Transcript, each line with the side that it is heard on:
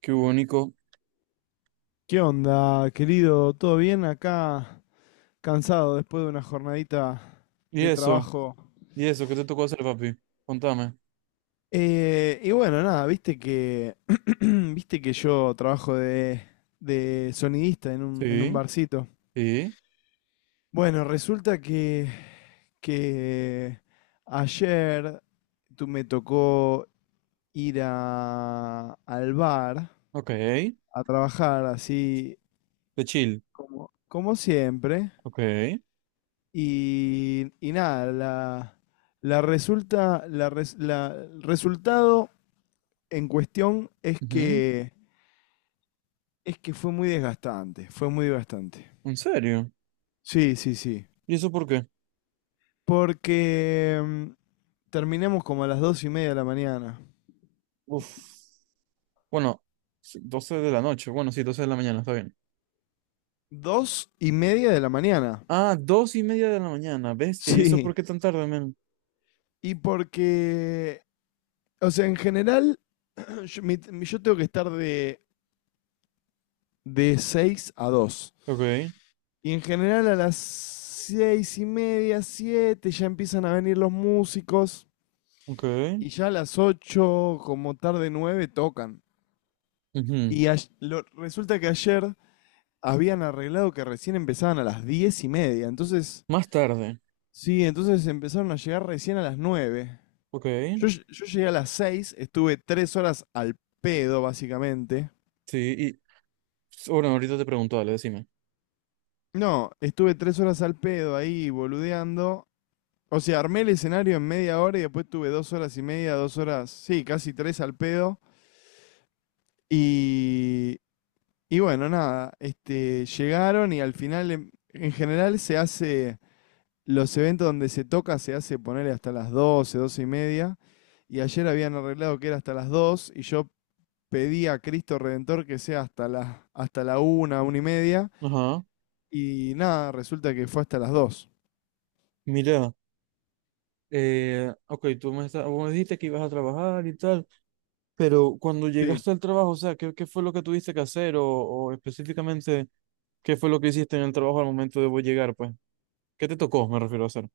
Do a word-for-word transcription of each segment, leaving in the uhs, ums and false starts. right: Qué único.
left: ¿Qué onda, querido? ¿Todo bien? Acá cansado después de una jornadita
right: ¿Y
left: de
right: eso?
left: trabajo.
right: ¿Y eso? ¿Qué te tocó hacer, papi? Contame.
left: Eh, y bueno, nada, viste que viste que yo trabajo de, de sonidista en un, en un
right: Sí,
left: barcito.
right: sí,
left: Bueno, resulta que, que ayer tú me tocó ir a- al bar
right: ok. De
left: a trabajar así
right: chill,
left: como, como siempre.
right: ok.
left: Y, y nada, la, la resulta, la res- la- el resultado en cuestión es
right: Ujú.
left: que, es que fue muy desgastante, fue muy desgastante.
right: ¿En serio?
left: Sí, sí, sí.
right: ¿Y eso por qué?
left: Porque mm, terminamos como a las dos y media de la mañana.
right: Uf. Bueno, sí, doce de la noche. Bueno, sí, doce de la mañana, está bien.
left: Dos y media de la mañana.
right: Ah, dos y media de la mañana, bestia. ¿Y eso por
left: Sí.
right: qué tan tarde, men?
left: Y porque, o sea, en general, yo, mi- mi- yo tengo que estar de, de seis a dos.
right: Ok,
left: Y en general a las seis y media, siete, ya empiezan a venir los músicos.
right: ok.
left: Y ya a las ocho, como tarde nueve, tocan.
right: Ujú.
left: Y ay- lo- resulta que ayer habían arreglado que recién empezaban a las diez y media. Entonces,
right: Más tarde.
left: sí, entonces empezaron a llegar recién a las nueve.
right: Ok.
left: Yo, ll- yo llegué a las seis, estuve tres horas al pedo, básicamente.
right: Sí, y bueno, ahorita te pregunto, dale, decime.
left: No, estuve tres horas al pedo ahí boludeando. O sea, armé el escenario en media hora y después tuve dos horas y media, dos horas, sí, casi tres al pedo. Y, y bueno, nada, este, llegaron y al final, em, en general se hace, los eventos donde se toca se hace ponerle hasta las doce doce y media. Y ayer habían arreglado que era hasta las dos y yo pedí a Cristo Redentor que sea hasta la, hasta la una una y media.
right: Ajá.
left: Y nada, resulta que fue hasta las dos.
right: Mira, eh, ok, tú me, está- vos me dijiste que ibas a trabajar y tal. Pero cuando
left: Sí.
right: llegaste al trabajo, o sea, ¿qué, qué fue lo que tuviste que hacer? O, o específicamente, ¿qué fue lo que hiciste en el trabajo al momento de vos llegar, pues? ¿Qué te tocó, me refiero a hacer?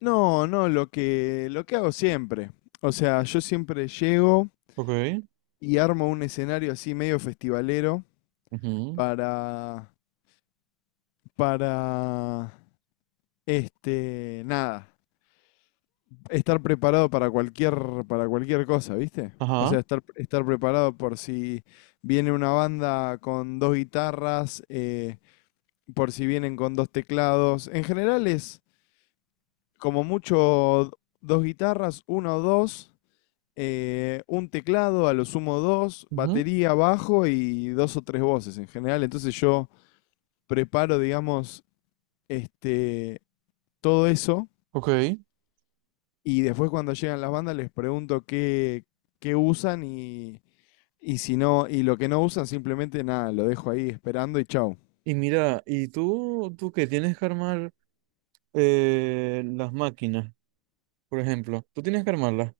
left: No, no, lo que, lo que hago siempre. O sea, yo siempre llego
right: Ok.
left: y armo un escenario así medio festivalero,
right: Ujú.
left: para, para, este, nada, estar preparado para cualquier, para cualquier cosa, ¿viste? O
right: Ajá.
left: sea, estar, estar preparado por si viene una banda con dos guitarras, eh, por si vienen con dos teclados. En general es como mucho dos guitarras, uno o dos, eh, un teclado, a lo sumo dos,
right: Ujú.
left: batería, bajo y dos o tres voces en general. Entonces yo preparo, digamos, este, todo eso,
right: Ok.
left: y después cuando llegan las bandas les pregunto qué, qué usan y, y si no, y lo que no usan simplemente nada, lo dejo ahí esperando y chau.
right: Y mira, ¿y tú, tú qué tienes que armar, eh, las máquinas, por ejemplo? Tú tienes que armarlas.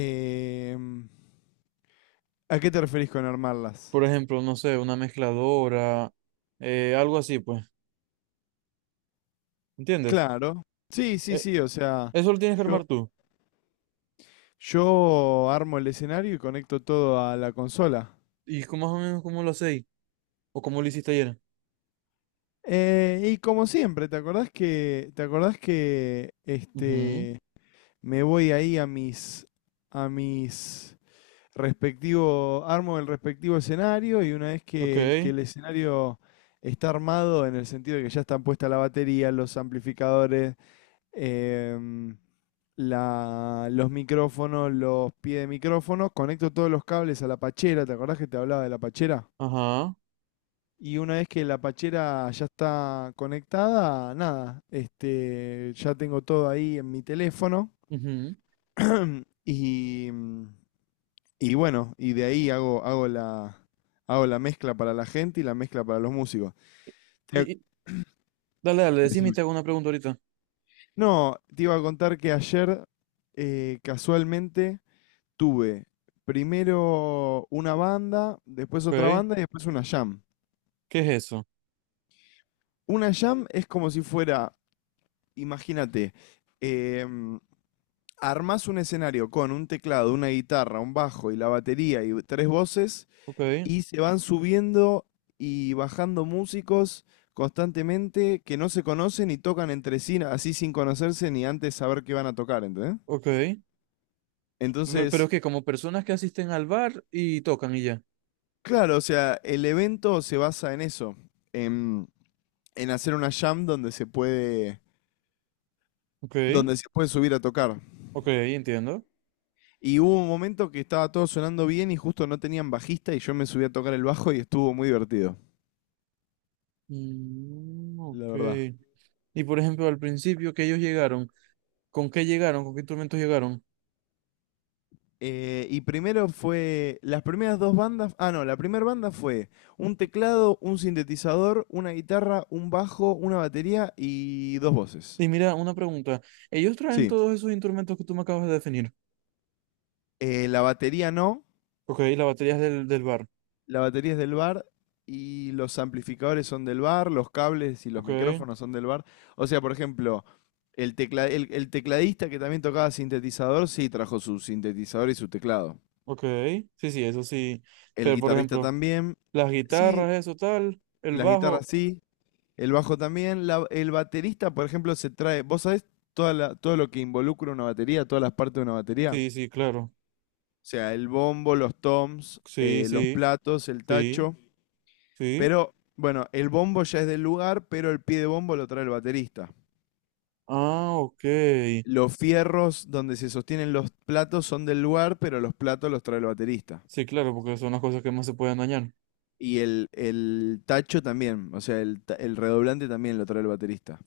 left: Em, ¿a qué te referís con armarlas?
right: Por ejemplo, no sé, una mezcladora, eh, algo así, pues. ¿Entiendes?
left: Claro. Sí, sí,
right: Eh,
left: sí, o sea,
right: eso lo tienes que
left: yo,
right: armar tú.
left: yo armo el escenario y conecto todo a la consola.
right: ¿Y cómo más o menos cómo lo hacéis? ¿O cómo lo hiciste ayer?
left: Eh, y como siempre, ¿te acordás que, te acordás que
right: Ujú.
left: este, me voy ahí a mis, a mis respectivo, armo el respectivo escenario, y una vez
right: Ok.
left: que, que el escenario está armado en el sentido de que ya están puesta la batería, los amplificadores, em, la, los micrófonos, los pies de micrófono, conecto todos los cables a la pachera, ¿te acordás que te hablaba de la pachera?
right: Ajá.
left: Y una vez que la pachera ya está conectada, nada, este, ya tengo todo ahí en mi teléfono
right: Ujú.
left: y, mm, y bueno, y de ahí hago, hago la, hago la mezcla para la gente y la mezcla para los músicos. Te-
right: Y, y- dale, dale, decime y
left: Decime.
right: te hago una pregunta ahorita.
left: No, te iba a contar que ayer, eh, casualmente tuve primero una banda, después otra
right: Ok.
left: banda y después una jam.
right: ¿Qué es eso?
left: Una jam es como si fuera, imagínate, em, armas un escenario con un teclado, una guitarra, un bajo y la batería y tres voces,
right: Ok,
left: y se van subiendo y bajando músicos constantemente que no se conocen y tocan entre sí así sin conocerse ni antes saber qué van a tocar, ¿entendés?
right: ok. Pero, pero
left: Entonces,
right: es que como personas que asisten al bar y tocan y ya.
left: claro, o sea, el evento se basa en eso, en, en hacer una jam donde se puede,
right: Ok,
left: donde se puede subir a tocar.
right: ok, entiendo.
left: Y hubo un momento que estaba todo sonando bien y justo no tenían bajista y yo me subí a tocar el bajo y estuvo muy divertido,
right: Mm,
left: la
right: ok.
left: verdad.
right: Y por ejemplo, al principio que ellos llegaron, ¿con qué llegaron? ¿Con qué instrumentos llegaron?
left: Eh, y primero fue, las primeras dos bandas, ah no, la primera banda fue un teclado, un sintetizador, una guitarra, un bajo, una batería y dos voces.
right: Y mira, una pregunta. Ellos traen
left: Sí.
right: todos esos instrumentos que tú me acabas de definir.
left: Eh, la batería no,
right: Ok, las baterías del, del bar.
left: la batería es del bar y los amplificadores son del bar, los cables y los
right: Ok,
left: micrófonos son del bar. O sea, por ejemplo, el, tecla- el- el tecladista que también tocaba sintetizador, sí, trajo su sintetizador y su teclado.
right: ok. Sí, sí, eso sí.
left: El
right: Pero por
left: guitarrista
right: ejemplo,
left: también,
right: las
left: sí,
right: guitarras, eso tal. El
left: las guitarras
right: bajo.
left: sí, el bajo también, la- el baterista, por ejemplo, se trae, ¿vos sabés toda la- todo lo que involucra una batería, todas las partes de una batería?
right: Sí, sí, claro.
left: O sea, el bombo, los toms,
right: Sí,
left: eh, los
right: sí,
left: platos, el
right: sí,
left: tacho.
right: sí.
left: Pero, bueno, el bombo ya es del lugar, pero el pie de bombo lo trae el baterista.
right: Ah, ok.
left: Los fierros donde se sostienen los platos son del lugar, pero los platos los trae el baterista.
right: Sí, claro, porque son las cosas que más se pueden dañar.
left: Y el, el tacho también, o sea, el, ta- el redoblante también lo trae el baterista.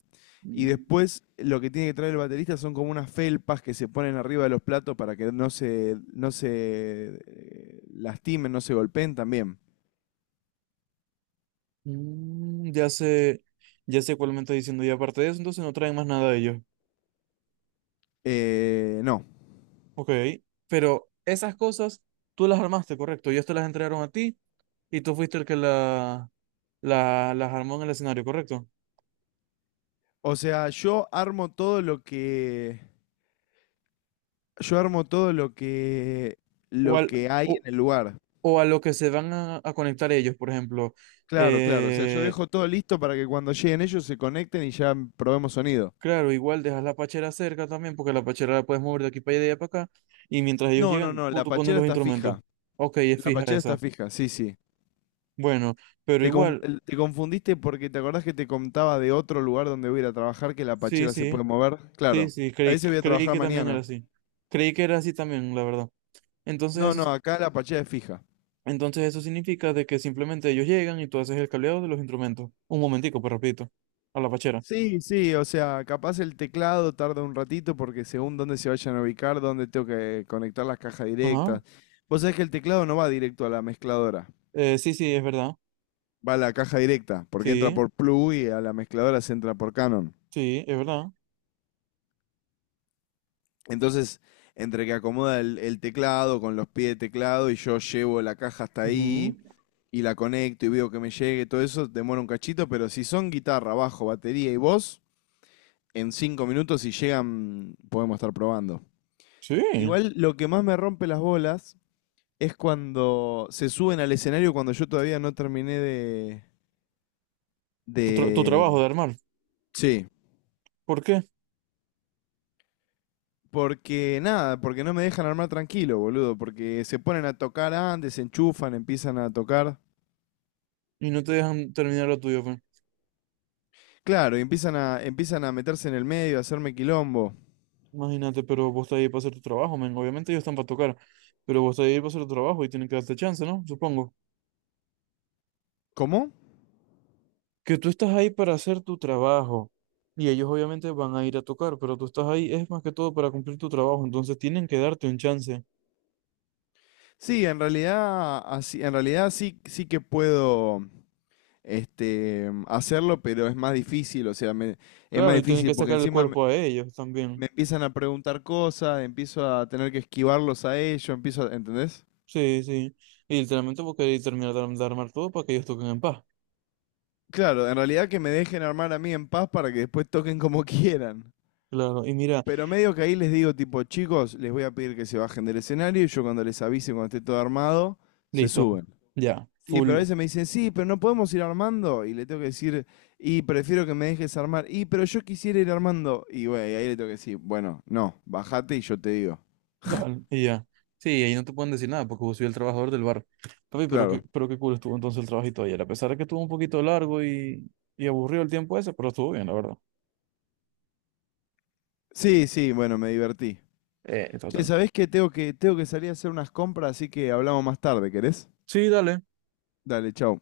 left: Y
right: Mm,
left: después lo que tiene que traer el baterista son como unas felpas que se ponen arriba de los platos para que no se, no se, eh, lastimen, no se golpeen también.
right: mm, ya sé, ya sé cuál me está diciendo. Y aparte de eso, entonces no traen más nada de ellos.
left: Eh, no.
right: Ok. Pero esas cosas tú las armaste, correcto. Ellos te las entregaron a ti y tú fuiste el que la, la- las armó en el escenario, correcto.
left: O sea, yo armo todo lo que. Yo armo todo lo que.
right: O,
left: Lo
right: al-
left: que hay
right: o,
left: en el lugar.
right: o a lo que se van a, a, conectar ellos, por ejemplo.
left: Claro, claro. O sea, yo
right: eh,
left: dejo todo listo para que cuando lleguen ellos se conecten y ya probemos sonido.
right: Claro, igual dejas la pachera cerca también, porque la pachera la puedes mover de aquí para allá y de allá para acá. Y mientras ellos
left: No, no,
right: llegan,
left: no,
right: pu-
left: la
right: tú pones
left: pachera
right: los
left: está
right: instrumentos.
left: fija.
right: Ok, es
left: La
right: fija
left: pachera está
right: esa.
left: fija, sí, sí.
right: Bueno, pero
left: Te, con-
right: igual,
left: el- te confundiste porque te acordás que te contaba de otro lugar donde voy a ir a trabajar que la
right: sí,
left: pachera se
right: sí,
left: puede mover.
right: sí,
left: Claro,
right: sí,
left: a
right: creí,
left: ese voy a
right: creí
left: trabajar
right: que también era
left: mañana.
right: así. Creí que era así también, la verdad. Entonces
left: No,
right: eso, s-
left: no, acá la pachera es fija.
right: entonces eso significa de que simplemente ellos llegan y tú haces el cableado de los instrumentos. Un momentico, pues repito, a la pachera.
left: Sí, sí, o sea, capaz el teclado tarda un ratito porque según dónde se vayan a ubicar, dónde tengo que conectar las cajas
right: Ajá.
left: directas. Vos sabés que el teclado no va directo a la mezcladora,
right: Eh, sí, sí, es verdad.
left: va a la caja directa, porque entra
right: Sí,
left: por plug y a la mezcladora se entra por Canon.
right: sí, es verdad.
left: Entonces, entre que acomoda el, el teclado con los pies de teclado y yo llevo la caja hasta
right: Ujú.
left: ahí y la conecto y veo que me llegue, todo eso demora un cachito, pero si son guitarra, bajo, batería y voz, en cinco minutos si llegan podemos estar probando.
right: Sí,
left: Igual lo que más me rompe las bolas es cuando se suben al escenario cuando yo todavía no terminé de...
right: tu, tra- tu trabajo de
left: de...
right: armar.
left: Sí.
right: ¿Por qué?
left: Porque nada, porque no me dejan armar tranquilo, boludo, porque se ponen a tocar antes, se enchufan, empiezan a tocar.
right: Y no te dejan terminar lo tuyo, pues.
left: Claro, y empiezan a, empiezan a meterse en el medio, a hacerme quilombo.
right: Imagínate, pero vos estás ahí para hacer tu trabajo, men. Obviamente ellos están para tocar, pero vos estás ahí para hacer tu trabajo y tienen que darte chance, ¿no? Supongo.
left: ¿Cómo?
right: Que tú estás ahí para hacer tu trabajo y ellos obviamente van a ir a tocar, pero tú estás ahí es más que todo para cumplir tu trabajo, entonces tienen que darte un chance.
left: Sí, en realidad, así, en realidad sí, sí que puedo, este, hacerlo, pero es más difícil, o sea, me- es más
right: Claro, y tienen
left: difícil
right: que
left: porque
right: sacar el
left: encima me,
right: cuerpo a ellos también.
left: me empiezan a preguntar cosas, empiezo a tener que esquivarlos a ellos, empiezo a, ¿entendés?
right: Sí, sí. Y literalmente vos querés terminar de, arm- de armar todo para que ellos toquen en paz.
left: Claro, en realidad que me dejen armar a mí en paz para que después toquen como quieran.
right: Claro, y mira,
left: Pero medio que ahí les digo, tipo, chicos, les voy a pedir que se bajen del escenario y yo cuando les avise, cuando esté todo armado, se
right: listo.
left: suben.
right: Ya,
left: Sí, pero a
right: full.
left: veces me dicen, sí, pero no podemos ir armando. Y le tengo que decir, y prefiero que me dejes armar. Y, pero yo quisiera ir armando. Y bueno, ahí le tengo que decir, bueno, no, bajate y yo te digo.
right: Dale, y ya. Sí, ahí no te pueden decir nada porque vos soy el trabajador del bar. Papi, pero qué,
left: Claro.
right: pero qué cool estuvo entonces el trabajito ayer. A pesar de que estuvo un poquito largo y, y aburrido el tiempo ese, pero estuvo bien, la verdad.
left: Sí, sí, bueno, me divertí.
right: Eh,
left: Che,
right: total.
left: ¿sabés qué? Tengo que, tengo que salir a hacer unas compras, así que hablamos más tarde, ¿querés?
right: Sí, dale.
left: Dale, chau.